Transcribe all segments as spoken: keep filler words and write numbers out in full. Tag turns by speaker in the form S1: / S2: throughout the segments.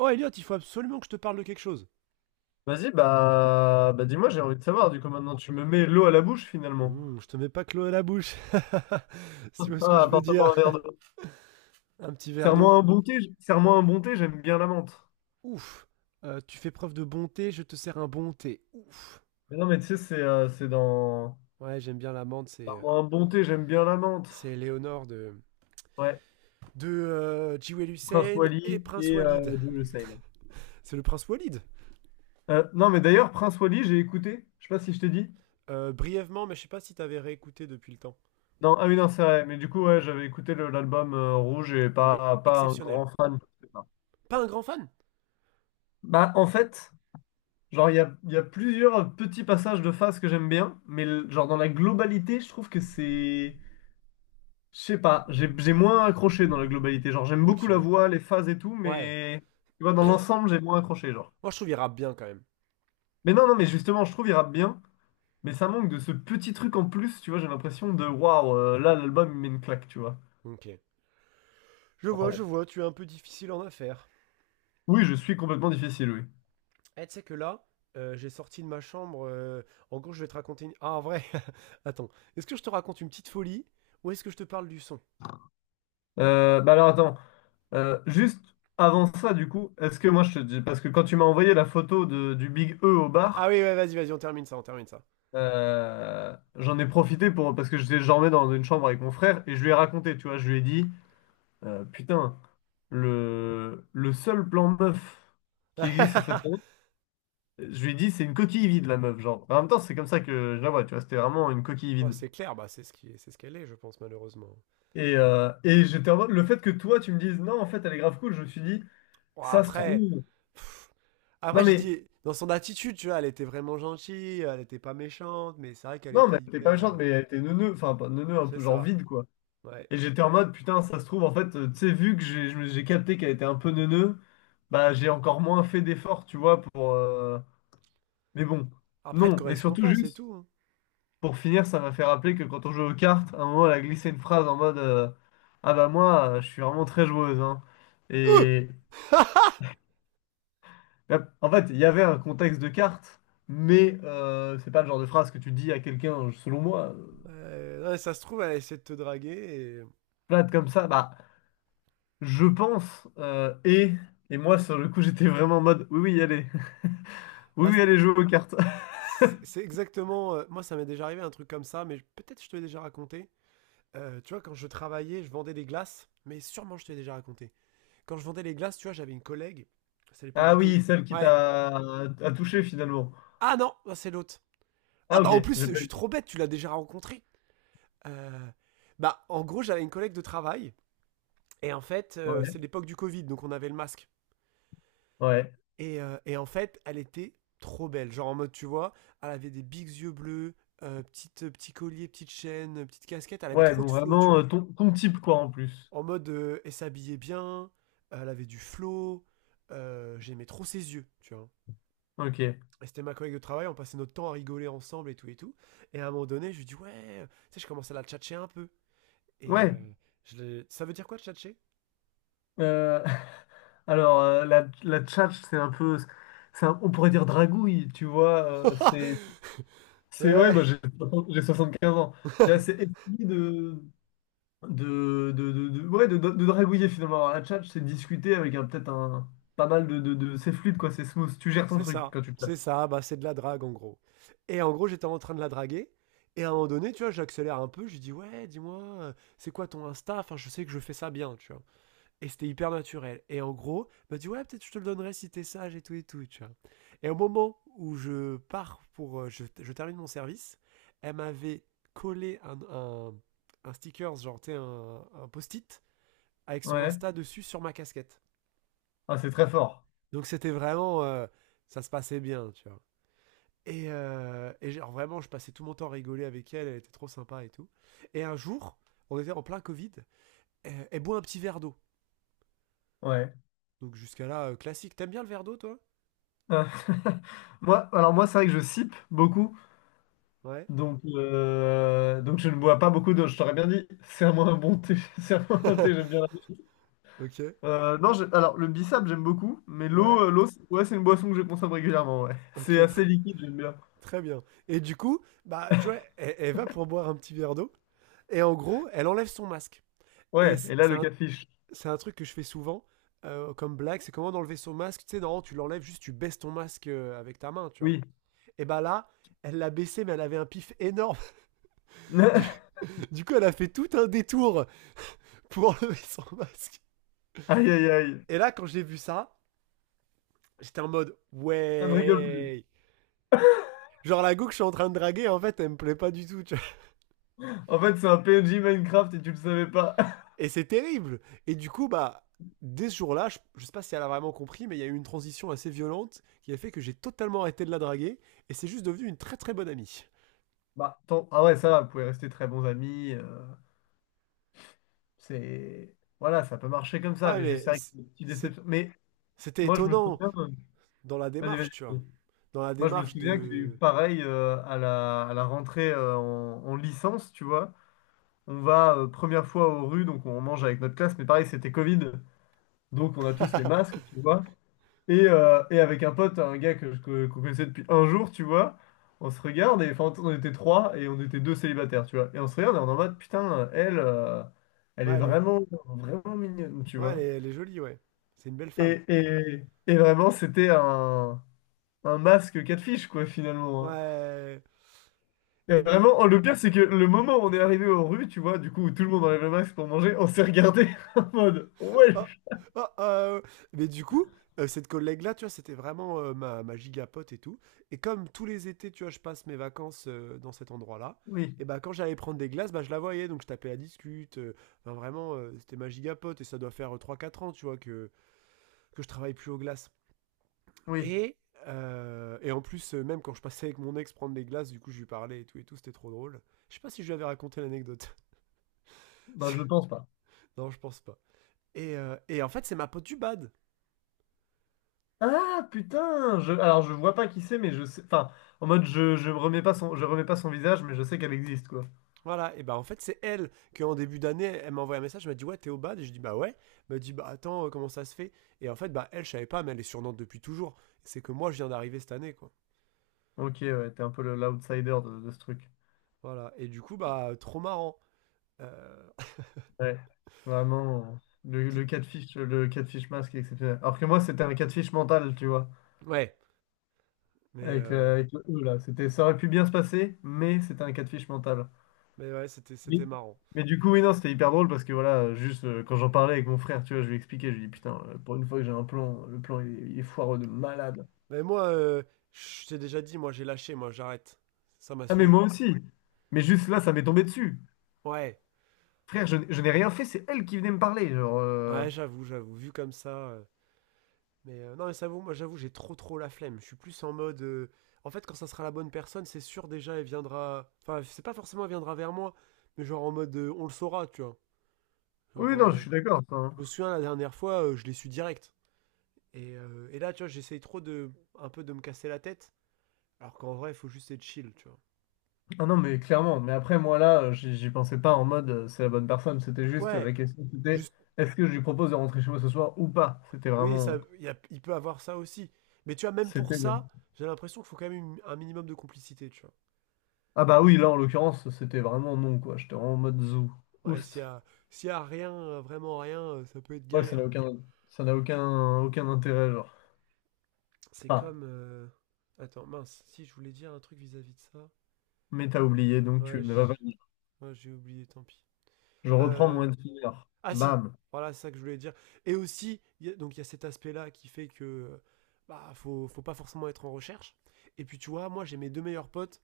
S1: Oh Elliot, il faut absolument que je te parle de quelque chose.
S2: Vas-y, bah, bah dis-moi, j'ai envie de savoir. Du coup, maintenant, tu me mets l'eau à la bouche, finalement.
S1: Hmm, je te mets pas Chloé à la bouche. Si tu vois ce que
S2: Ah,
S1: je veux dire.
S2: apporte-moi un verre d'eau.
S1: Un petit verre d'eau.
S2: Serre-moi un bon thé, j- serre-moi un bon thé, j'aime bien la menthe.
S1: Ouf. Euh, tu fais preuve de bonté, je te sers un bon thé. Ouf.
S2: Mais non, mais tu sais, c'est euh, c'est dans...
S1: Ouais, j'aime bien l'amande, c'est euh,
S2: Serre-moi un bon thé, j'aime bien la menthe.
S1: c'est Léonore de
S2: Ouais,
S1: de euh, Jewel
S2: Prince
S1: Hussein et
S2: Wally
S1: Prince
S2: et
S1: Walid.
S2: euh, Jules Hussein.
S1: C'est le Prince Walid.
S2: Euh, non, mais d'ailleurs, Prince Wally, j'ai écouté. Je sais pas si je t'ai dit.
S1: Euh, brièvement, mais je sais pas si t'avais réécouté depuis le temps.
S2: Non, ah oui, non, c'est vrai. Mais du coup, ouais, j'avais écouté le- l'album euh, Rouge et
S1: Il est
S2: pas, pas un
S1: exceptionnel.
S2: grand fan. Je sais pas.
S1: Pas un grand fan.
S2: Bah, en fait... Genre, il y a, il y a plusieurs petits passages de phase que j'aime bien, mais le- genre dans la globalité, je trouve que c'est... Je sais pas, j'ai j'ai moins accroché dans la globalité. Genre, j'aime beaucoup
S1: Ok.
S2: la voix, les phases et tout,
S1: Ouais.
S2: mais... Tu vois, dans l'ensemble, j'ai moins accroché, genre.
S1: Moi, je trouve il rappe bien quand même.
S2: Mais non, non, mais justement, je trouve il rappe bien, mais ça manque de ce petit truc en plus, tu vois, j'ai l'impression de... Waouh, euh, là, l'album, il met une claque, tu vois.
S1: Ok. Je
S2: Enfin,
S1: vois, je
S2: bon.
S1: vois, tu es un peu difficile en affaires.
S2: Oui, je suis complètement difficile, oui.
S1: Eh, tu sais que là, euh, j'ai sorti de ma chambre. Euh, en gros, je vais te raconter une. Ah, en vrai, attends. Est-ce que je te raconte une petite folie ou est-ce que je te parle du son?
S2: Euh, bah alors, attends. Euh, juste avant ça, du coup, est-ce que moi, je te dis... Parce que quand tu m'as envoyé la photo de, du Big E au
S1: Ah oui,
S2: bar...
S1: ouais, vas-y, vas-y, on termine ça, on termine ça.
S2: Euh, j'en ai profité pour parce que j'étais jamais dans une chambre avec mon frère et je lui ai raconté, tu vois, je lui ai dit, euh, putain, le, le seul plan meuf qui existe sur cette planète, je lui ai dit, c'est une coquille vide, la meuf, genre. En même temps, c'est comme ça que je la vois, tu vois, c'était vraiment une coquille
S1: Oh,
S2: vide.
S1: c'est clair, bah, c'est ce qui, c'est ce qu'elle est, je pense, malheureusement.
S2: Et, euh, et j'étais en mode, le fait que toi, tu me dises, non, en fait, elle est grave cool, je me suis dit,
S1: Oh,
S2: ça se
S1: après,
S2: trouve.
S1: pff,
S2: Non,
S1: après, j'ai
S2: mais,
S1: dit, dans son attitude, tu vois, elle était vraiment gentille, elle était pas méchante, mais c'est vrai qu'elle est
S2: non,
S1: pas
S2: mais t'es pas
S1: hyper. euh,
S2: méchante, mais t'es neuneu, enfin, pas neuneu, un
S1: C'est
S2: peu genre
S1: ça,
S2: vide, quoi.
S1: ouais.
S2: Et j'étais en mode, putain, ça se trouve, en fait, euh, tu sais, vu que j'ai je me- j'ai capté qu'elle était un peu neuneu, bah j'ai encore moins fait d'efforts, tu vois, pour... euh, Mais bon,
S1: Après, elle te
S2: non. Et
S1: correspond
S2: surtout,
S1: pas, c'est
S2: juste,
S1: tout, hein.
S2: pour finir, ça m'a fait rappeler que quand on jouait aux cartes, à un moment, elle a glissé une phrase en mode, euh, ah bah moi, euh, je suis vraiment très joueuse, hein. Et bah, en fait, il y avait un contexte de cartes, mais euh, c'est pas le genre de phrase que tu dis à quelqu'un, selon moi, euh,
S1: Euh, ouais, ça se trouve, elle a essayé de te draguer et.
S2: plate comme ça, bah, je pense, euh, et... Et moi, sur le coup, j'étais vraiment en mode, oui, oui, allez. Oui,
S1: Bah, c-
S2: oui, elle joue aux cartes.
S1: C'est c'est exactement. Euh, moi, ça m'est déjà arrivé un truc comme ça, mais je- peut-être je te l'ai déjà raconté. Euh, tu vois, quand je travaillais, je vendais des glaces, mais sûrement je te l'ai déjà raconté. Quand je vendais les glaces, tu vois, j'avais une collègue. C'est à l'époque du
S2: Ah
S1: Covid.
S2: oui, celle qui
S1: Ouais.
S2: t'a a touché finalement.
S1: Ah non, bah, c'est l'autre. Ah
S2: Ah ok,
S1: bah en plus,
S2: j'ai
S1: je
S2: pas
S1: suis
S2: eu.
S1: trop bête, tu l'as déjà rencontré. Euh, Bah en gros, j'avais une collègue de travail, et en fait, euh,
S2: Ouais,
S1: c'est l'époque du Covid, donc on avait le masque.
S2: ouais.
S1: Et, euh, et en fait, elle était trop belle. Genre en mode, tu vois, elle avait des bigs yeux bleus, euh, petite, petit collier, petite chaîne, petite casquette. Elle avait
S2: Ouais,
S1: trop de
S2: bon,
S1: flow, tu
S2: vraiment euh,
S1: vois.
S2: ton, ton type quoi en plus.
S1: En mode, euh, elle s'habillait bien, elle avait du flow. euh, J'aimais trop ses yeux, tu vois.
S2: Ok.
S1: Et c'était ma collègue de travail, on passait notre temps à rigoler ensemble et tout et tout. Et à un moment donné, je lui dis, ouais, euh, tu sais, je commençais à la tchatcher un peu. Et
S2: Ouais.
S1: euh, je l'ai- Ça veut dire quoi, tchatcher?
S2: Euh, alors euh, la, la tchatche, c'est un peu. C'est un- on pourrait dire dragouille, tu vois. Euh, c'est. C'est ouais,
S1: Ouais
S2: bah, j'ai j'ai soixante-quinze ans. J'ai assez essayé de. De, de, de, de- ouais, de, de- de dragouiller finalement. Alors, la tchatche, c'est discuter avec un- peut-être un. Pas mal de, de, de- c'est fluide quoi, c'est smooth. Tu gères ton
S1: C'est
S2: truc
S1: ça,
S2: quand tu te la
S1: c'est ça, bah c'est de la drague en gros. Et en gros, j'étais en train de la draguer. Et à un moment donné, tu vois, j'accélère un peu, je lui dis ouais, dis-moi, euh, c'est quoi ton Insta? Enfin, je sais que je fais ça bien, tu vois. Et c'était hyper naturel. Et en gros, elle m'a dit ouais, peut-être je te le donnerai si t'es sage et tout et tout, tu vois. Et au moment où je pars pour, euh, je, je termine mon service, elle m'avait collé un, un, un sticker, genre, tu sais, un, un post-it avec son Insta dessus sur ma casquette.
S2: Ah, c'est très fort.
S1: Donc c'était vraiment, euh, ça se passait bien, tu vois. Et, euh, et genre vraiment, je passais tout mon temps à rigoler avec elle, elle était trop sympa et tout. Et un jour, on était en plein Covid, et elle boit un petit verre d'eau.
S2: Ouais.
S1: Donc jusqu'à là, euh, classique. T'aimes bien le verre d'eau, toi?
S2: Euh, moi, alors moi, c'est vrai que je sipe beaucoup,
S1: Ouais.
S2: donc euh, donc je ne bois pas beaucoup d'eau. Je t'aurais bien dit, serre-moi un bon thé, serre-moi un thé, j'aime bien la
S1: Ok.
S2: Euh, non, j'ai- alors le bissap, j'aime beaucoup, mais l'eau,
S1: Ouais.
S2: euh, l'eau, c'est- ouais, c'est une boisson que je consomme régulièrement. Ouais, c'est
S1: Ok,
S2: assez
S1: très,
S2: liquide, j'aime bien.
S1: très bien. Et du coup, bah, tu vois, elle, elle va pour boire un petit verre d'eau. Et en gros, elle enlève son masque. Et
S2: Ouais, et
S1: c'est
S2: là
S1: c'est
S2: le
S1: un,
S2: catfish.
S1: c'est un truc que je fais souvent euh, comme blague, c'est comment d'enlever son masque. Tu sais, non, tu l'enlèves juste, tu baisses ton masque euh, avec ta main, tu vois.
S2: Oui.
S1: Et bah là, elle l'a baissé, mais elle avait un pif énorme. Du, du coup, elle a fait tout un détour pour enlever son masque.
S2: Aïe aïe aïe,
S1: Et là, quand j'ai vu ça, j'étais en mode
S2: ça ne rigole plus.
S1: ouais. Genre la go que je suis en train de draguer, en fait, elle me plaît pas du tout, tu vois.
S2: En fait, c'est un P N J Minecraft et tu le savais pas.
S1: Et c'est terrible. Et du coup, bah, dès ce jour-là, je, je sais pas si elle a vraiment compris, mais il y a eu une transition assez violente qui a fait que j'ai totalement arrêté de la draguer. Et c'est juste devenu une très très bonne amie.
S2: Bah, tant- ah ouais, ça va, vous pouvez rester très bons amis. Euh, C'est voilà, ça peut marcher comme ça,
S1: Ouais,
S2: mais je
S1: mais
S2: sais que c'est une petite
S1: c'est-
S2: déception. Mais
S1: c'était
S2: moi, je me
S1: étonnant
S2: souviens, euh,
S1: dans la
S2: vas-y, vas-y,
S1: démarche, tu
S2: vas-y.
S1: vois. Dans la
S2: Moi, je me
S1: démarche
S2: souviens que j'ai eu
S1: de.
S2: pareil euh, à la, à la rentrée euh, en, en licence, tu vois. On va euh, première fois aux rues, donc on mange avec notre classe, mais pareil, c'était Covid, donc on a tous les masques, tu vois. Et, euh, et avec un pote, un gars que, je- que- qu'on connaissait depuis un jour, tu vois, on se regarde, et enfin, on était trois et on était deux célibataires, tu vois. Et on se regarde et on est en mode, putain, elle, euh, elle est
S1: Ouais, elle est,
S2: vraiment, vraiment mignonne, tu
S1: ouais, elle
S2: vois.
S1: est, elle est jolie, ouais. C'est une belle femme.
S2: Et, et, et vraiment, c'était un, un masque catfish, quoi, finalement. Hein.
S1: Ouais.
S2: Et
S1: Et ben,
S2: vraiment, oh, le pire, c'est que le moment où on est arrivé aux rues, tu vois, du coup, où tout le monde enlève le masque pour manger, on s'est regardé en mode,
S1: oh,
S2: ouais,
S1: oh, ah, mais du coup, euh, cette collègue-là, tu vois, c'était vraiment euh, ma, ma gigapote et tout. Et comme tous les étés, tu vois, je passe mes vacances euh, dans cet endroit-là,
S2: oui,
S1: et ben quand j'allais prendre des glaces, bah, je la voyais, donc je tapais la discute. euh, Enfin, vraiment, euh, c'était ma gigapote et ça doit faire euh, trois quatre ans, tu vois, que, que je travaille plus aux glaces.
S2: oui,
S1: Et, euh, et en plus, euh, même quand je passais avec mon ex prendre des glaces, du coup, je lui parlais et tout, et tout, c'était trop drôle. Je sais pas si je lui avais raconté l'anecdote.
S2: ben, je pense pas.
S1: Non, je pense pas. Et, euh, et en fait, c'est ma pote du bad.
S2: Ah, putain, je, alors je vois pas qui c'est, mais je sais, enfin, en mode, je, je remets pas son, je remets pas son visage, mais je sais qu'elle existe, quoi.
S1: Voilà, et bah en fait c'est elle que en début d'année, elle m'a envoyé un message, elle m'a dit ouais t'es au bad, et je dis bah ouais, elle m'a dit bah attends euh, comment ça se fait, et en fait bah elle je savais pas, mais elle est sur Nantes depuis toujours, c'est que moi je viens d'arriver cette année quoi,
S2: Ok, ouais, t'es un peu le- l'outsider de, de ce truc.
S1: voilà, et du coup bah trop marrant. Euh,
S2: Ouais, vraiment, le, le
S1: petite-
S2: catfish, le catfish masque est exceptionnel. Alors que moi, c'était un catfish mental, tu vois.
S1: ouais, mais
S2: Avec,
S1: euh,
S2: euh, avec le E, là. C'était, ça aurait pu bien se passer, mais c'était un cas de fiche mental.
S1: mais ouais c'était
S2: Mais,
S1: c'était marrant,
S2: mais du coup, oui, non, c'était hyper drôle parce que voilà, euh, juste euh, quand j'en parlais avec mon frère, tu vois, je lui expliquais, je lui dis putain, euh, pour une fois que j'ai un plan, le plan il, est il est foireux de malade.
S1: mais moi euh, je t'ai déjà dit moi j'ai lâché moi j'arrête, ça m'a
S2: Ah, mais
S1: saoulé,
S2: moi aussi. Mais juste là, ça m'est tombé dessus.
S1: ouais
S2: Frère, je, n- je n'ai rien fait, c'est elle qui venait me parler. Genre, euh,
S1: ouais j'avoue j'avoue vu comme ça. euh, Mais euh, non, mais ça vaut, moi j'avoue, j'ai trop trop la flemme. Je suis plus en mode. Euh, en fait, quand ça sera la bonne personne, c'est sûr déjà, elle viendra. Enfin, c'est pas forcément elle viendra vers moi, mais genre en mode euh, on le saura, tu vois. Genre,
S2: oui, non, je
S1: euh,
S2: suis d'accord. Enfin.
S1: je me souviens la dernière fois, euh, je l'ai su direct. Et, euh, et là, tu vois, j'essaye trop de. Un peu de me casser la tête, alors qu'en vrai, il faut juste être chill, tu vois.
S2: Ah non, mais clairement. Mais après, moi là, euh, j'y j'y pensais pas en mode euh, c'est la bonne personne. C'était juste euh,
S1: Ouais,
S2: la question, c'était
S1: juste.
S2: est-ce que je lui propose de rentrer chez moi ce soir ou pas? C'était
S1: Oui, ça,
S2: vraiment.
S1: il y a- il peut avoir ça aussi. Mais tu vois, même pour
S2: C'était.
S1: ça, j'ai l'impression qu'il faut quand même une- un minimum de complicité, tu vois.
S2: Ah bah oui, là en l'occurrence, c'était vraiment non quoi. J'étais vraiment en mode zoo
S1: Ouais, s'il y
S2: Oust.
S1: a, s'il y a rien, euh, vraiment rien, euh, ça peut être
S2: Ouais, ça
S1: galère.
S2: n'a aucun, ça n'a aucun, aucun intérêt, genre.
S1: C'est
S2: Ah,
S1: comme. euh, Attends, mince, si je voulais dire un truc vis-à-vis de ça.
S2: mais t'as oublié, donc tu
S1: Ouais,
S2: ne vas
S1: j'-
S2: pas le dire.
S1: ouais, j'ai oublié, tant pis.
S2: Je reprends
S1: Euh,
S2: mon one finger.
S1: Ah si,
S2: Bam.
S1: voilà, c'est ça que je voulais dire. Et aussi, il y a- donc il y a cet aspect-là qui fait que. euh, Bah, faut, faut pas forcément être en recherche. Et puis tu vois, moi j'ai mes deux meilleurs potes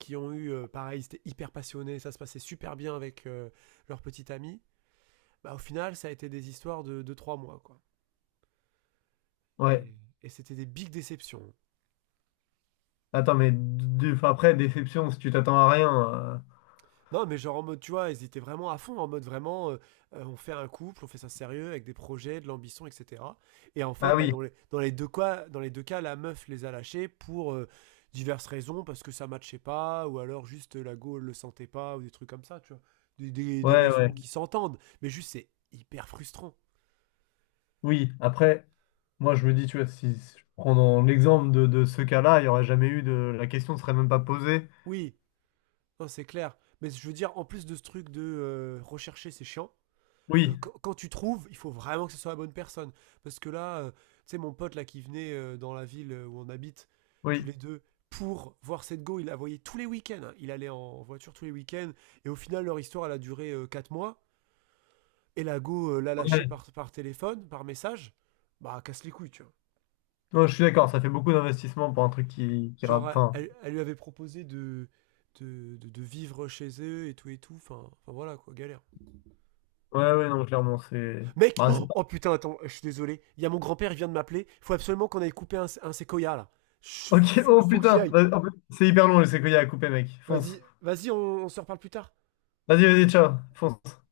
S1: qui ont eu, euh, pareil, ils étaient hyper passionnés, ça se passait super bien avec euh, leur petite amie. Bah au final, ça a été des histoires de deux trois mois, quoi.
S2: Ouais.
S1: Et, et c'était des big déceptions.
S2: Attends, mais d- d- après, déception, si tu t'attends à rien. Euh,
S1: Non, mais genre en mode, tu vois, ils étaient vraiment à fond, en mode vraiment, euh, euh, on fait un couple, on fait ça sérieux, avec des projets, de l'ambition, et cetera. Et en fait,
S2: Ah
S1: bah,
S2: oui,
S1: dans les, dans les deux cas, dans les deux cas, la meuf les a lâchés pour euh, diverses raisons, parce que ça matchait pas, ou alors juste euh, la go elle le sentait pas, ou des trucs comme ça, tu vois. Des, des- des
S2: ouais, ouais.
S1: raisons qui s'entendent, mais juste c'est hyper frustrant.
S2: Oui, après, moi je me dis, tu vois, si si je prends dans l'exemple de, de ce cas-là, il n'y aurait jamais eu de. La question ne serait même pas posée.
S1: Oui, non, c'est clair. Mais je veux dire, en plus de ce truc de euh, rechercher, c'est chiant. euh,
S2: Oui,
S1: quand, quand tu trouves, il faut vraiment que ce soit la bonne personne. Parce que là, euh, tu sais, mon pote là qui venait euh, dans la ville euh, où on habite, tous
S2: oui.
S1: les deux, pour voir cette go, il la voyait tous les week-ends, hein. Il allait en voiture tous les week-ends. Et au final, leur histoire, elle a duré euh, quatre mois. Et la go euh, l'a lâchée
S2: Ouais.
S1: par, par téléphone, par message. Bah, casse les couilles, tu vois.
S2: Non, je suis d'accord, ça fait beaucoup d'investissement pour un truc qui, qui rappe.
S1: Genre,
S2: Enfin,
S1: elle, elle lui avait proposé de, de, de- de vivre chez eux et tout et tout. Enfin, enfin voilà, quoi, galère.
S2: Ouais, ouais, non, clairement, c'est.
S1: Mec,
S2: Bah, c'est
S1: oh,
S2: pas.
S1: oh, putain, attends, je suis désolé. Il y a mon grand-père, il vient de m'appeler. Faut absolument qu'on aille couper un, sé- un séquoia là. Chut,
S2: Ok,
S1: Faut,
S2: oh
S1: que- faut que j'y
S2: putain,
S1: aille.
S2: vas- en plus, c'est hyper long, je sais qu'il y a à couper, mec. Fonce.
S1: Vas-y, Vas-y, on, on se reparle plus tard.
S2: Vas-y, vas-y, ciao, fonce.